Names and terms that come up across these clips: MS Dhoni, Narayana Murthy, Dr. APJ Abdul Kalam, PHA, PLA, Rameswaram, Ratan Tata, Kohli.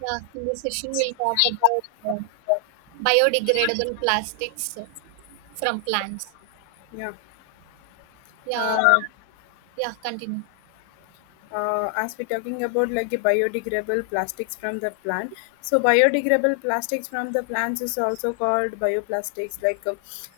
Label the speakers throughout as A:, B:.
A: Yeah, in this session, we'll talk about biodegradable plastics from plants.
B: Yeah.
A: Yeah,
B: Uh,
A: yeah, continue.
B: as we're talking about like a biodegradable plastics from the plant, so biodegradable plastics from the plants is also called bioplastics, like uh,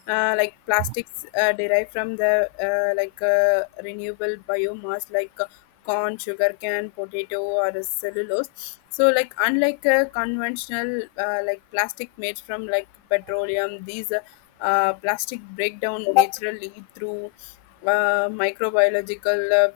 B: uh, like plastics derived from the like renewable biomass like corn, sugarcane, potato, or cellulose. So, like unlike a conventional like plastic made from like petroleum, these plastic breakdown naturally through microbiological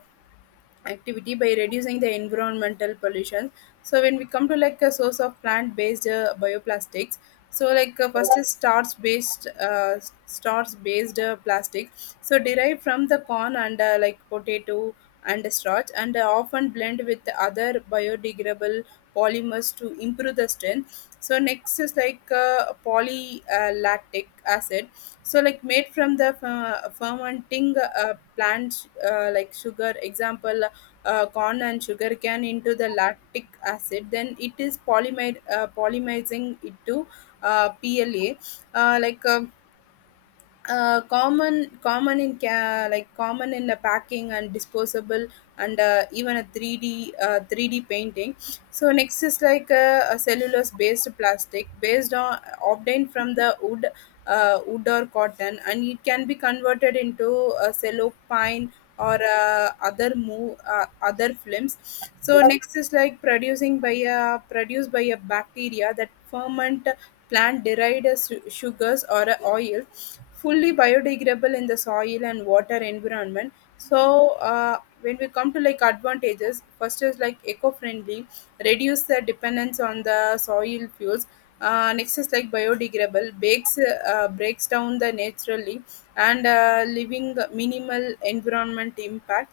B: activity, by reducing the environmental pollution. So when we come to like a source of plant based bioplastics, so first is starch based starch based plastic, so derived from the corn and like potato and starch, and often blend with other biodegradable polymers to improve the strength. So next is polylactic acid, so like made from the fermenting plant like sugar, example, corn and sugar cane, into the lactic acid, then it is polymerizing it to pla like common in like common in the packing and disposable, and even a 3D painting. So next is like a cellulose based plastic based on, obtained from the wood or cotton, and it can be converted into a cellophane or other films. So next is like producing by a produced by a bacteria that ferment plant derived sugars or a oil, fully biodegradable in the soil and water environment. So when we come to like advantages, first is like eco-friendly, reduce the dependence on the soil fuels. Next is like biodegradable, breaks down the naturally, and leaving minimal environment impact.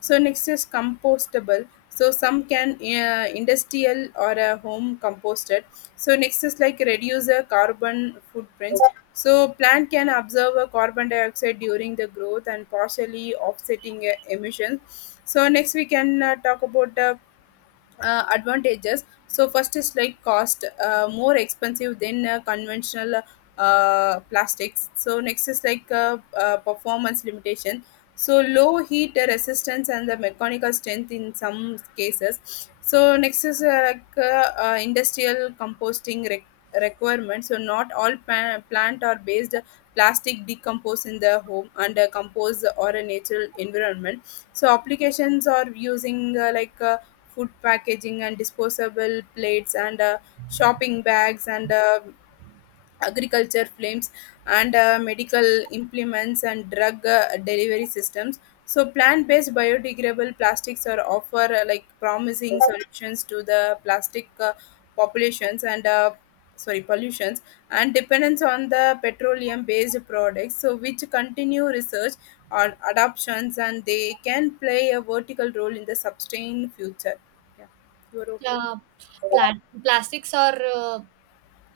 B: So next is compostable, so some can industrial or home composted. So next is like reduce the carbon footprints, so plant can absorb a carbon dioxide during the growth and partially offsetting emissions. So next we can talk about advantages. So first is like cost, more expensive than conventional plastics. So next is like performance limitation, so low heat resistance and the mechanical strength in some cases. So next is like industrial composting requirement, so not all plant or based plastic decompose in the home and compose or a natural environment. So applications are using food packaging and disposable plates and shopping bags, and agriculture flames, and medical implements and drug delivery systems. So plant-based biodegradable plastics are offer like promising solutions to the plastic populations and sorry, pollutions, and dependence on the petroleum based products, so which continue research on adoptions, and they can play a vertical role in the sustained future. Yeah, your opinion.
A: Yeah, plastics are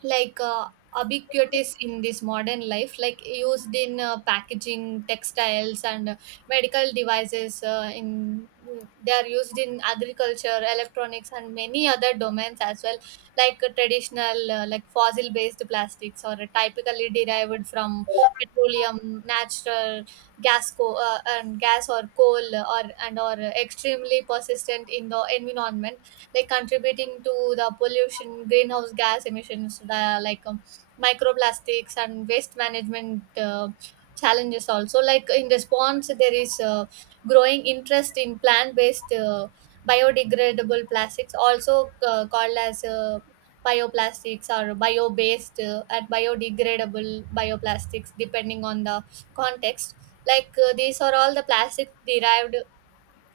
A: like uh, ubiquitous in this modern life, like used in packaging, textiles, and medical devices, they are used in agriculture, electronics, and many other domains as well. Traditional, like fossil based plastics, or typically derived from petroleum, natural gas, or coal, or and or extremely persistent in the environment, like contributing to the pollution, greenhouse gas emissions, the like microplastics, and waste management challenges also. Like, in response, there is growing interest in plant-based, biodegradable plastics, also called as bioplastics, or bio-based and biodegradable bioplastics, depending on the context. These are all the plastic derived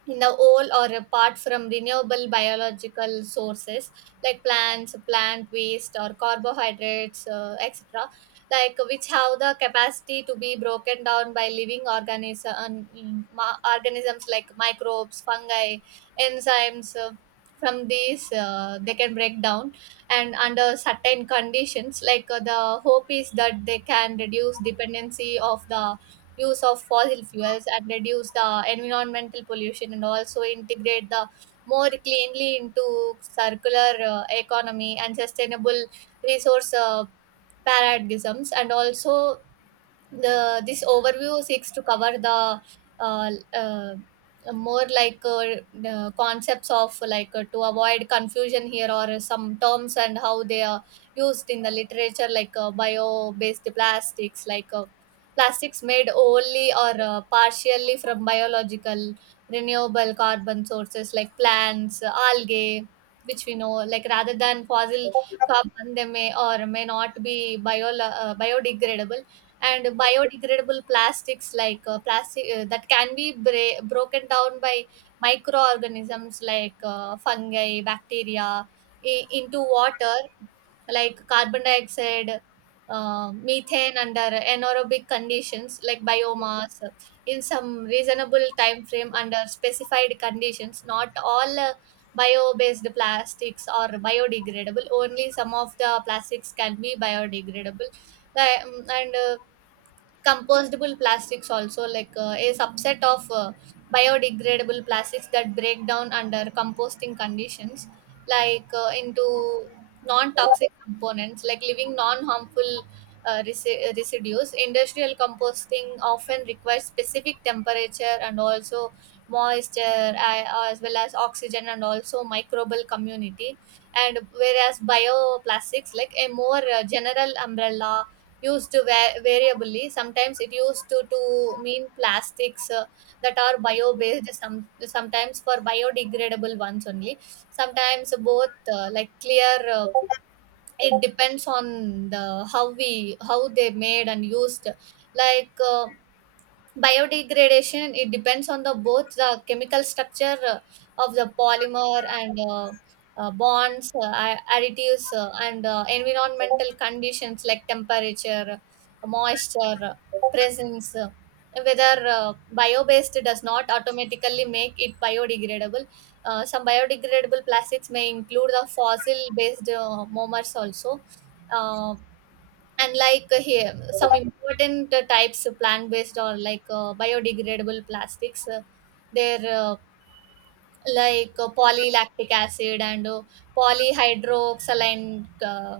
A: in the whole or apart from renewable biological sources like plants, plant waste, or carbohydrates, etc., which have the capacity to be broken down by living organisms like microbes, fungi, enzymes. From these They can break down and under certain conditions. The hope is that they can reduce dependency of the use of fossil fuels, and reduce the environmental pollution, and also integrate the more cleanly into circular economy and sustainable resource paradigms. And also, the this overview seeks to cover the uh, uh, more like the concepts of, to avoid confusion here, or some terms and how they are used in the literature. Bio based plastics, plastics made only or partially from biological renewable carbon sources like plants, algae, which we know, like rather than fossil carbon. They may or may not be biodegradable. And biodegradable plastics, plastic that can be broken down by microorganisms fungi, bacteria, into water, like carbon dioxide, methane, under anaerobic conditions, like biomass, in some reasonable time frame under specified conditions. Not all bio-based plastics are biodegradable; only some of the plastics can be biodegradable. Like, and Compostable plastics also, a subset of biodegradable plastics that break down under composting conditions, into non-toxic components, like leaving non-harmful residues. Industrial composting often requires specific temperature, and also moisture, as well as oxygen, and also microbial community. And whereas bioplastics, like a more general umbrella, used to variably, sometimes it used to mean plastics that are bio based some sometimes for biodegradable ones only, sometimes both. Like clear It depends on the how we how they made and used. like uh, Biodegradation, it depends on the both the chemical structure of the polymer, and bonds, additives, and environmental conditions like temperature, moisture, presence, whether. Bio-based does not automatically make it biodegradable. Some biodegradable plastics may include the fossil-based monomers also. Um, and like Here, some important types of plant based or biodegradable plastics, their, polylactic acid, and polyhydroxylene,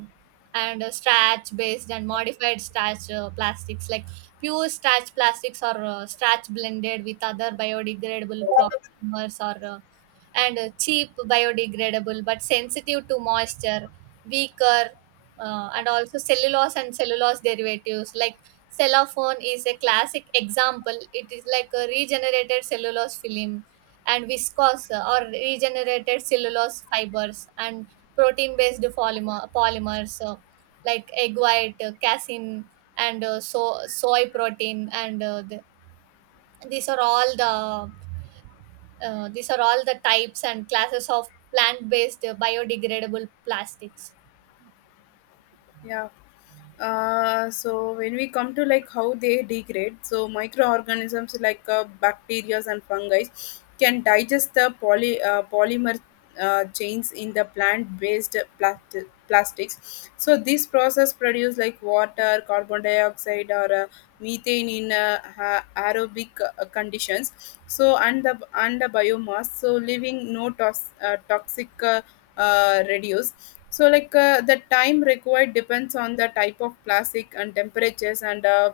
A: and starch based and modified starch plastics, like pure starch plastics, or starch blended with other biodegradable polymers, or and cheap, biodegradable but sensitive to moisture, weaker. And also cellulose and cellulose derivatives, like cellophane. Is a classic example, it is like a regenerated cellulose film, and viscose, or regenerated cellulose fibers, and protein based polymers, like egg white, casein, and soy protein. These are all the these are all the types and classes of plant based biodegradable plastics.
B: yeah so when we come to like how they degrade, so microorganisms like bacteria and fungi can digest the polymer chains in the plant based plastics. So this process produce like water, carbon dioxide or methane in aerobic conditions, so and the biomass, so leaving no toxic reduce. So the time required depends on the type of plastic and temperatures and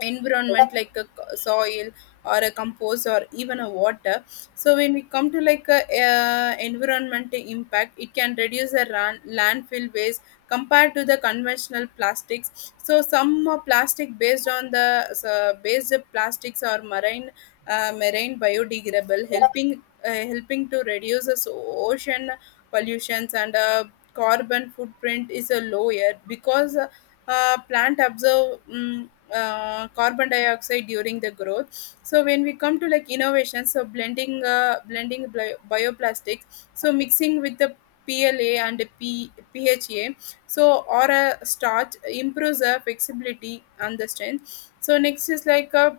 B: environment, like a soil or a compost or even a water. So when we come to like environment impact, it can reduce the landfill waste compared to the conventional plastics. So some plastic based on the so based plastics or marine biodegradable, helping to reduce the ocean pollutions, and carbon footprint is a lower because plant absorb carbon dioxide during the growth. So when we come to like innovation, so blending bioplastics, so mixing with the PLA and PHA, so or a starch improves the flexibility and the strength. So next is like a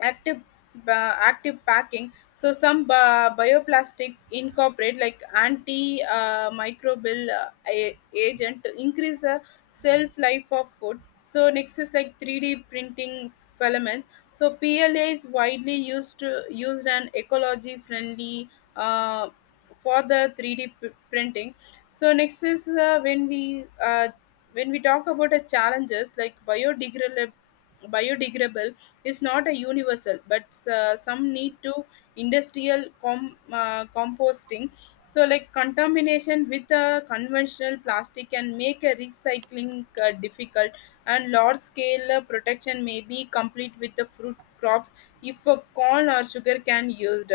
B: active active packing, so some bioplastics incorporate like anti microbial agent to increase the shelf life of food. So next is like 3D printing filaments, so pla is widely used to used and ecology friendly uh, for the 3D printing. So next is when we talk about the challenges, like biodegradable is not a universal, but some need to composting. So like contamination with a conventional plastic can make a recycling difficult, and large scale protection may be complete with the fruit crops if a corn or sugar can used.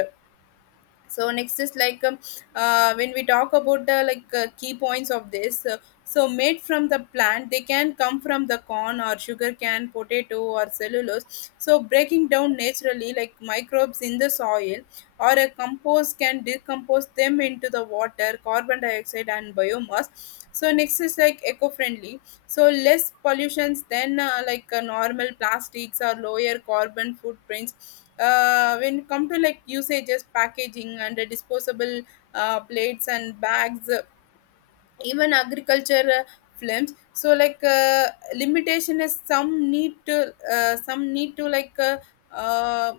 B: So next is when we talk about the key points of this so made from the plant, they can come from the corn or sugar cane, potato, or cellulose. So breaking down naturally, like microbes in the soil or a compost can decompose them into the water, carbon dioxide, and biomass. So next is like eco-friendly, so less pollutions than normal plastics, or lower carbon footprints. When it come to like usages, packaging and disposable plates and bags, even agriculture films. So limitation is, uh,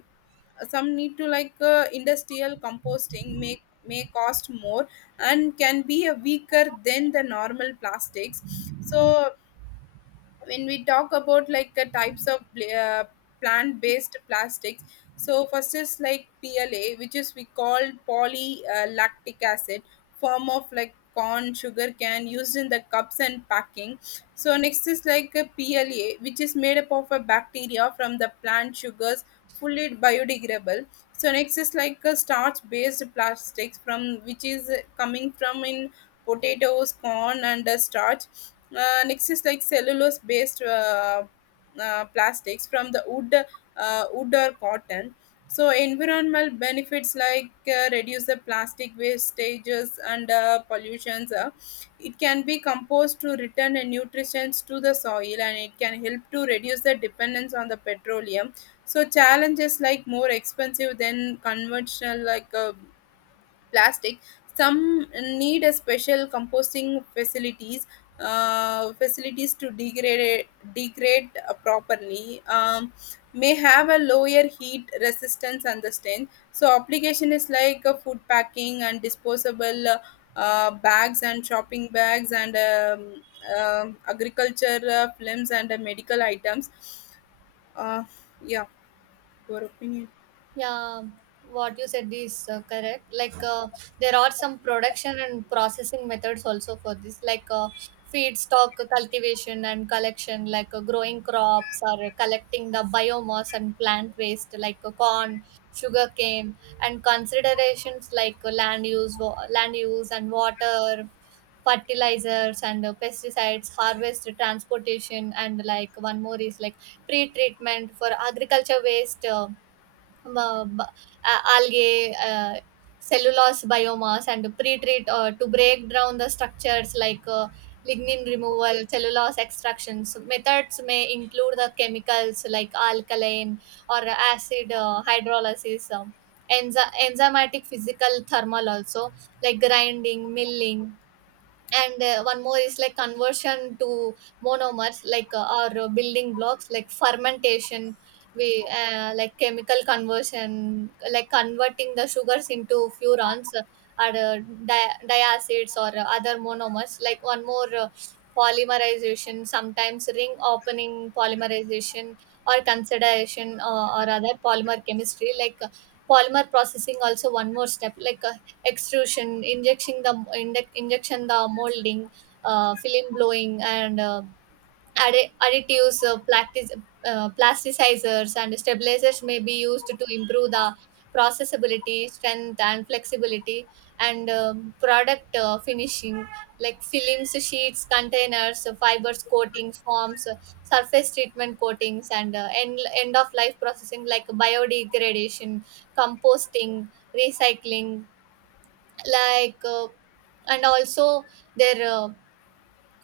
B: some need to industrial composting, make may cost more, and can be a weaker than the normal plastics. So when we talk about like the types of plant-based plastics, so first is like pla, which is we call polylactic acid, form of like corn sugar can, used in the cups and packing. So next is like a pla, which is made up of a bacteria from the plant sugars, fully biodegradable. So next is like a starch based plastics, from which is coming from in potatoes, corn, and starch. Next is like cellulose based plastics from the wood, wood or cotton. So environmental benefits like reduce the plastic wastages and pollutions. It can be composed to return the nutrients to the soil, and it can help to reduce the dependence on the petroleum. So challenges like more expensive than conventional plastic. Some need a special composting facilities to degrade properly. May have a lower heat resistance and the strength. So application is like food packing and disposable bags and shopping bags, and agriculture films, and medical items. Uh, yeah, your opinion.
A: Yeah, what you said is correct. There are some production and processing methods also for this, feedstock cultivation and collection, growing crops or collecting the biomass and plant waste, corn, sugarcane, and considerations land use, land use and water, fertilizers, and pesticides, harvest, transportation, and like one more is like pre-treatment for agriculture waste, ಬ ಬ algae, uh, cellulose biomass, and pre-treat to break down the structures, lignin removal, cellulose extractions. Methods may include the chemicals like alkaline or acid hydrolysis, enzymatic, physical, thermal also, like grinding, milling, and one more is like conversion to monomers, like or building blocks like fermentation, we like chemical conversion, like converting the sugars into furans, or uh, diacids, or other monomers, like one more, polymerization, sometimes ring opening polymerization, or consideration, or other polymer chemistry, polymer processing also, one more step, extrusion, injection the molding, film blowing, and additives, plasticizers, and stabilizers may be used to improve the processability, strength, and flexibility, and product finishing like films, sheets, containers, fibers, coatings, forms, surface treatment coatings, and end of life processing like biodegradation, composting, recycling, like uh, and also their, uh,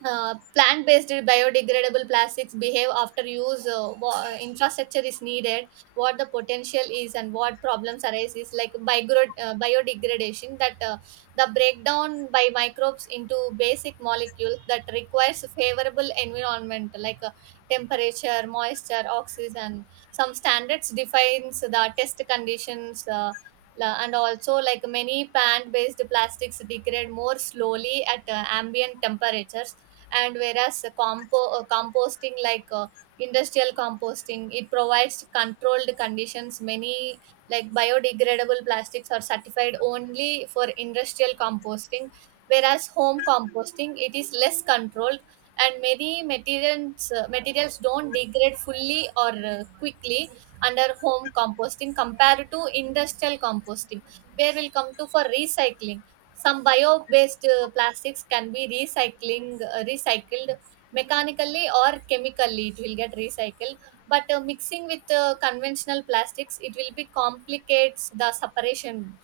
A: uh, plant-based biodegradable plastics behave after use. Infrastructure is needed, what the potential is, and what problems arise is like biodegradation, that the breakdown by microbes into basic molecule that requires favorable environment, temperature, moisture, oxygen. Some standards defines the test conditions, and also like many plant-based plastics degrade more slowly at ambient temperatures. And whereas composting, industrial composting, it provides controlled conditions. Many biodegradable plastics are certified only for industrial composting, whereas home composting, it is less controlled, and many materials don't degrade fully or quickly under home composting compared to industrial composting. Where we'll come to for recycling, some bio-based plastics can be recycling recycled mechanically or chemically, it will get recycled. But mixing with conventional plastics, it will be complicates the separation.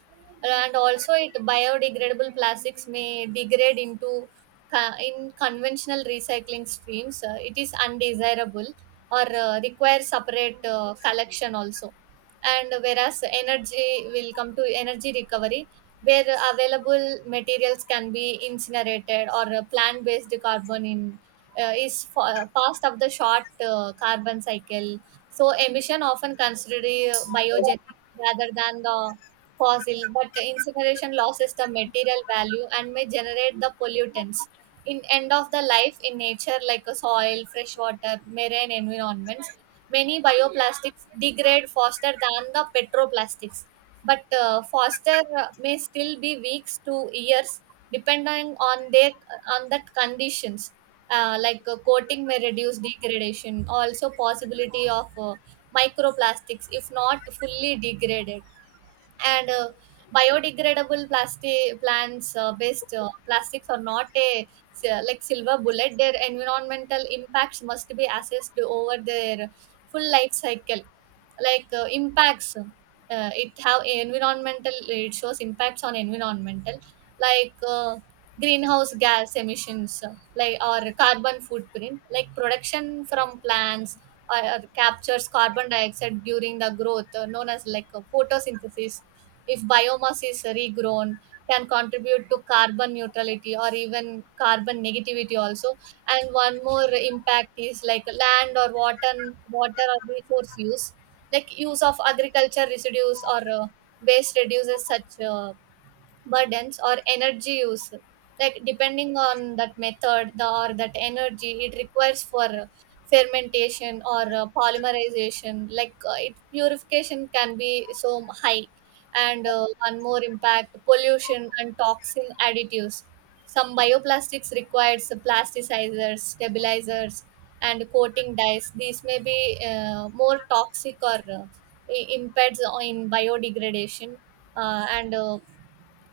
A: And also it biodegradable plastics may degrade into in conventional recycling streams, it is undesirable, or require separate collection also. And whereas energy will come to energy recovery, where available materials can be incinerated, or plant based carbon in fast of the short carbon cycle, so emission often considered biogenic rather than the fossil, but the incineration loses the material value and may generate the pollutants. In end of the life in nature, like a soil, fresh water, marine environments, many bioplastics degrade faster than the petroplastics. But faster may still be weeks to years, depending on their on that conditions. Coating may reduce degradation. Also, possibility of microplastics if not fully degraded. And Biodegradable plastic plants based plastics are not a like silver bullet. Their environmental impacts must be assessed over their full life cycle. Like impacts it have environmental It shows impacts on environmental, like uh, greenhouse gas emissions, or carbon footprint, like production from plants or captures carbon dioxide during the growth, known as photosynthesis. If biomass is regrown, can contribute to carbon neutrality, or even carbon negativity also. And one more impact is like land or water or resource use, like use of agriculture residues, or waste reduces such burdens, or energy use, like depending on that method, or that energy it requires for fermentation, or polymerization, it purification can be so high. And one more impact, pollution and toxin additives. Some bioplastics requires plasticizers, stabilizers, and coating dyes. These may be more toxic, or impairs on in biodegradation. And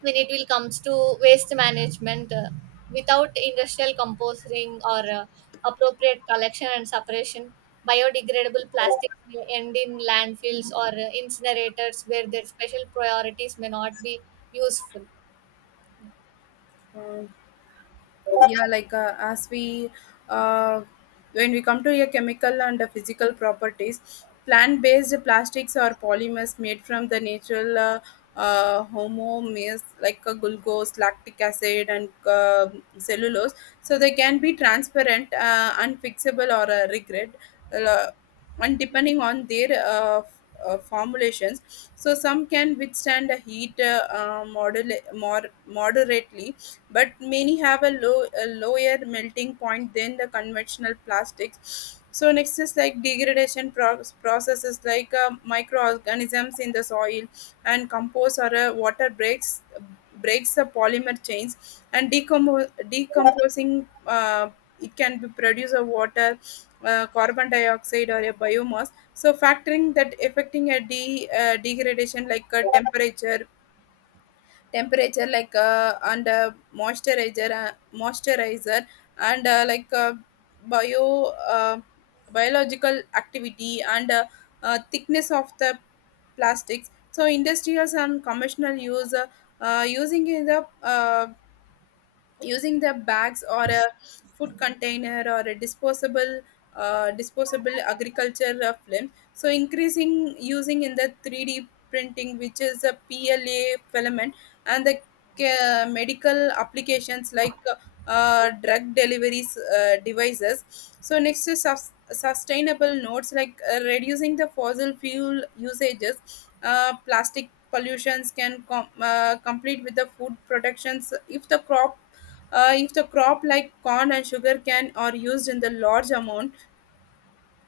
A: When it will comes to waste management, without industrial composting, or appropriate collection and separation, biodegradable plastics may end in landfills, or incinerators, where their special priorities may not be useful.
B: Um, yeah like as we uh, when we come to your chemical and the physical properties, plant based plastics or polymers made from the natural homomers like glucose, lactic acid, and cellulose, so they can be transparent, unfixable, or regret, uh, and depending on their formulations, so some can withstand the heat more moderately, but many have a lower melting point than the conventional plastics. So next is like degradation processes, like microorganisms in the soil and compost or water breaks the polymer chains and decomposing it, can be produce a water, carbon dioxide, or a biomass. So factoring that affecting a degradation, like a temperature and moisturizer, and bio uh, biological activity, and thickness of the plastics. So industrials and commercial use uh, using in the uh, using the bags or a food container, or a disposable agriculture film, so increasing using in the 3D printing, which is a pla filament, and the medical applications like drug deliveries devices. So next is sustainable notes like reducing the fossil fuel usages, plastic pollutions can complete with the food productions, if the crop like corn and sugarcane are used in the large amount.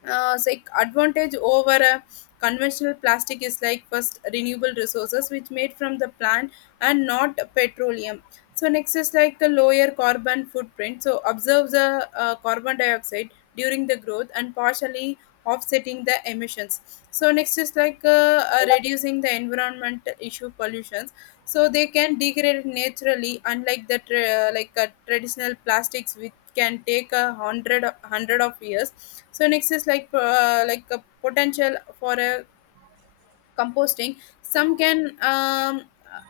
B: So like advantage over a conventional plastic is like first, renewable resources, which made from the plant and not petroleum. So next is like the lower carbon footprint, so observe the carbon dioxide during the growth and partially offsetting the emissions. So next is like reducing the environment issue pollutions, so they can degrade naturally unlike the traditional plastics, which can take a hundred of years. So next is like a potential for a composting, some can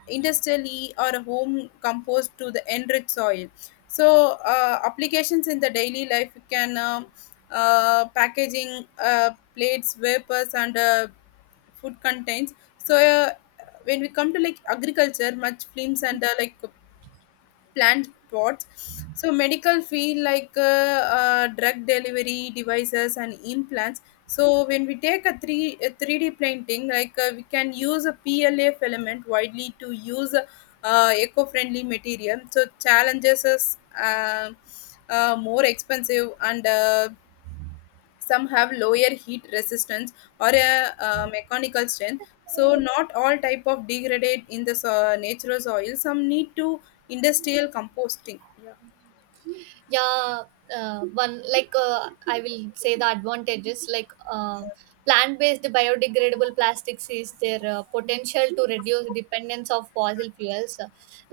B: industrially or home compost to the enriched soil. So applications in the daily life can packaging, plates, vapors, and food contents. So when we come to like agriculture, much films and like plant pots. So medical field like drug delivery devices and implants. So when we take a 3D printing, like we can use a PLA filament widely to use eco-friendly material. So challenges is more expensive, and some have lower heat resistance or a mechanical strength. So not all type of degrade in the natural soil, some need to industrial composting.
A: Yeah. One like I will say the advantages, plant-based biodegradable plastics is their potential to reduce dependence of fossil fuels.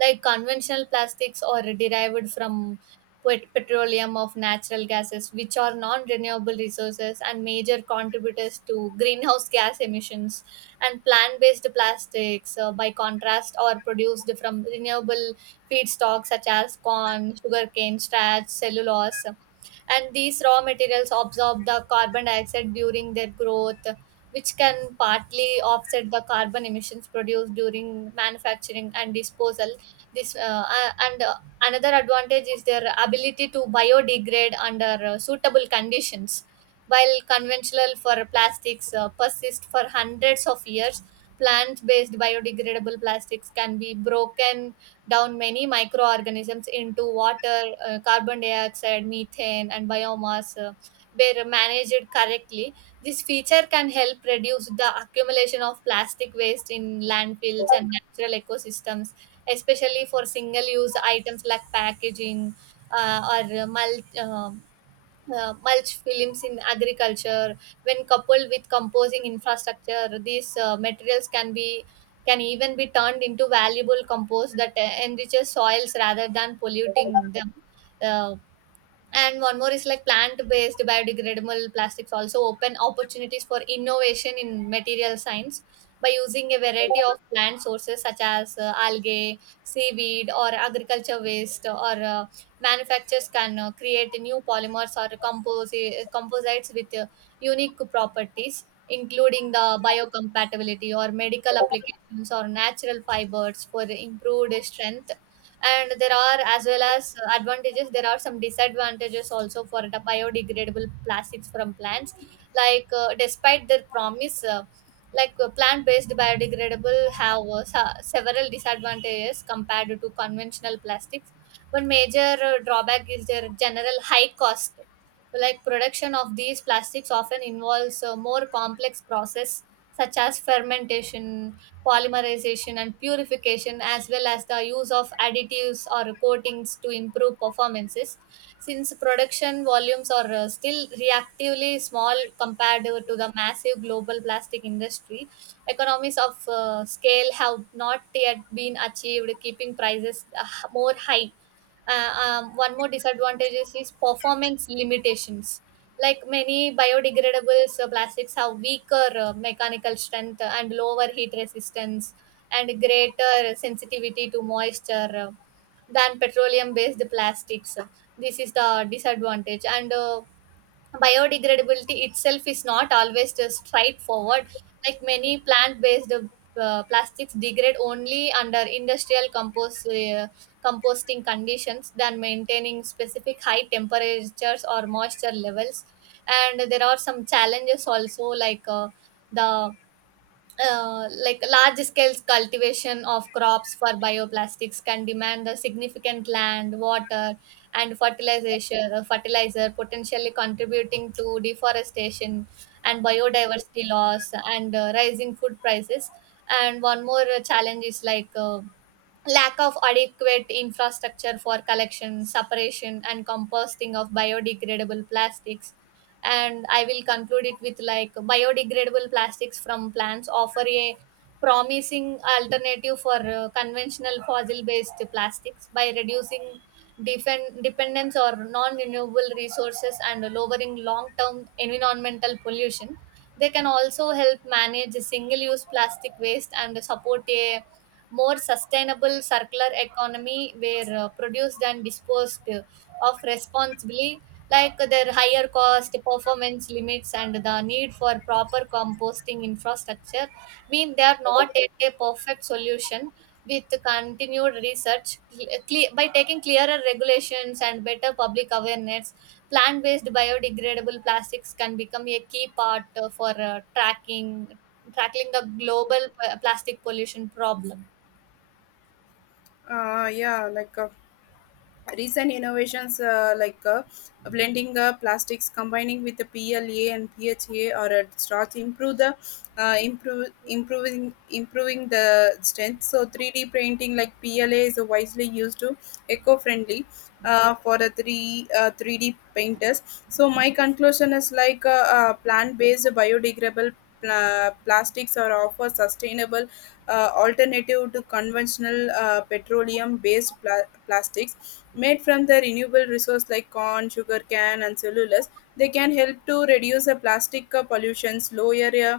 A: Like conventional plastics are derived from petroleum of natural gases, which are non-renewable resources and major contributors to greenhouse gas emissions. And plant-based plastics, by contrast, are produced from renewable feedstocks such as corn, sugarcane, starch, cellulose. And these raw materials absorb the carbon dioxide during their growth, which can partly offset the carbon emissions produced during manufacturing and disposal. This a- and Another advantage is their ability to biodegrade under suitable conditions. While conventional for plastics persist for hundreds of years, plant based biodegradable plastics can be broken down many microorganisms into water, carbon dioxide, methane, and biomass. Were managed correctly, this feature can help reduce the accumulation of plastic waste in landfills and natural ecosystems, especially for single use items like packaging, uh, or mulch films in agriculture. When coupled with composing infrastructure, these materials can be can even be turned into valuable compost that enriches soils rather than polluting them. uh, and one more is like plant based biodegradable plastics also open opportunities for innovation in material science by using a variety of plant sources such as algae, seaweed, or agriculture waste, or uh, manufacturers can create new polymers or composites with unique properties including the biocompatibility or medical applications or natural fibers for improved strength. And there are, as well as advantages, there are some disadvantages also for the biodegradable plastics from plants. Like despite their promise, plant-based biodegradable have several disadvantages compared to conventional plastics. One major drawback is their general high cost. Like production of these plastics often involves a more complex process, such as fermentation, polymerization, and purification, as well as the use of additives or coatings to improve performances. Since production volumes are still reactively small compared to the massive global plastic industry, economies of scale have not yet been achieved, keeping prices more high. uh, One more disadvantage is performance limitations. Like many biodegradables plastics have weaker mechanical strength and lower heat resistance and greater sensitivity to moisture than petroleum based plastics. This is the disadvantage. And biodegradability itself is not always just straightforward. Like many plant-based plastics degrade only under industrial composting conditions than maintaining specific high temperatures or moisture levels. And there are some challenges also, like the like large scale cultivation of crops for bioplastics can demand a significant land, water, and fertilization fertilizer, potentially contributing to deforestation and biodiversity loss and rising food prices. And one more challenge is lack of adequate infrastructure for collection, separation, and composting of biodegradable plastics. And I will conclude it with like biodegradable plastics from plants offer a promising alternative for conventional fossil based plastics by reducing dependence or non renewable resources and lowering long term environmental pollution. They can also help manage single use plastic waste and support a more sustainable circular economy where produced and disposed of responsibly. Like their higher cost, performance limits, and the need for proper composting infrastructure mean they are not at a perfect solution. With continued research, by taking clearer regulations and better public awareness, plant-based biodegradable plastics can become a key part for tracking tackling the global plastic pollution problem.
B: Yeah, recent innovations, blending plastics, combining with the PLA and PHA or a starch, improve the improve improving improving the strength. So 3D printing like PLA is wisely used to eco-friendly for the three 3D painters. So my conclusion is plant-based biodegradable plastics are offer sustainable alternative to conventional petroleum based plastics, made from the renewable resource like corn, sugar cane, and cellulose. They can help to reduce the plastic pollutions, lower uh,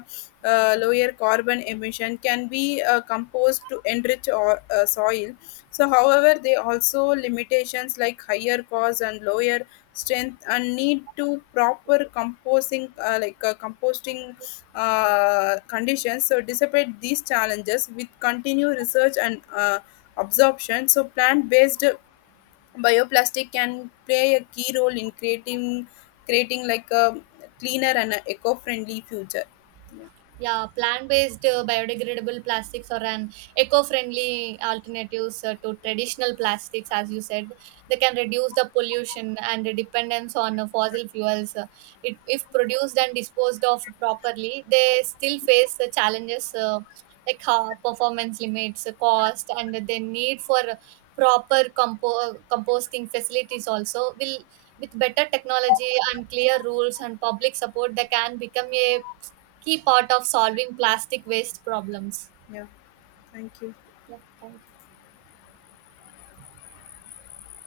B: uh, lower carbon emission, can be composed to enrich or, soil. So however, they also limitations like higher cost and lower strength, and need to proper composing composting conditions. So despite these challenges, with continued research and absorption, so plant-based bioplastic can play a key role in creating like a cleaner and a eco-friendly future.
A: Yeah, plant-based biodegradable plastics are an eco-friendly alternatives to traditional plastics, as you said. They can reduce the pollution and the dependence on fossil fuels. If produced and disposed of properly, they still face the challenges, like performance limits, cost, and the need for proper composting facilities. Also, will with better technology and clear rules and public support, they can become a key part of solving plastic waste problems.
B: Yeah, thank you.
A: Yeah, thank you.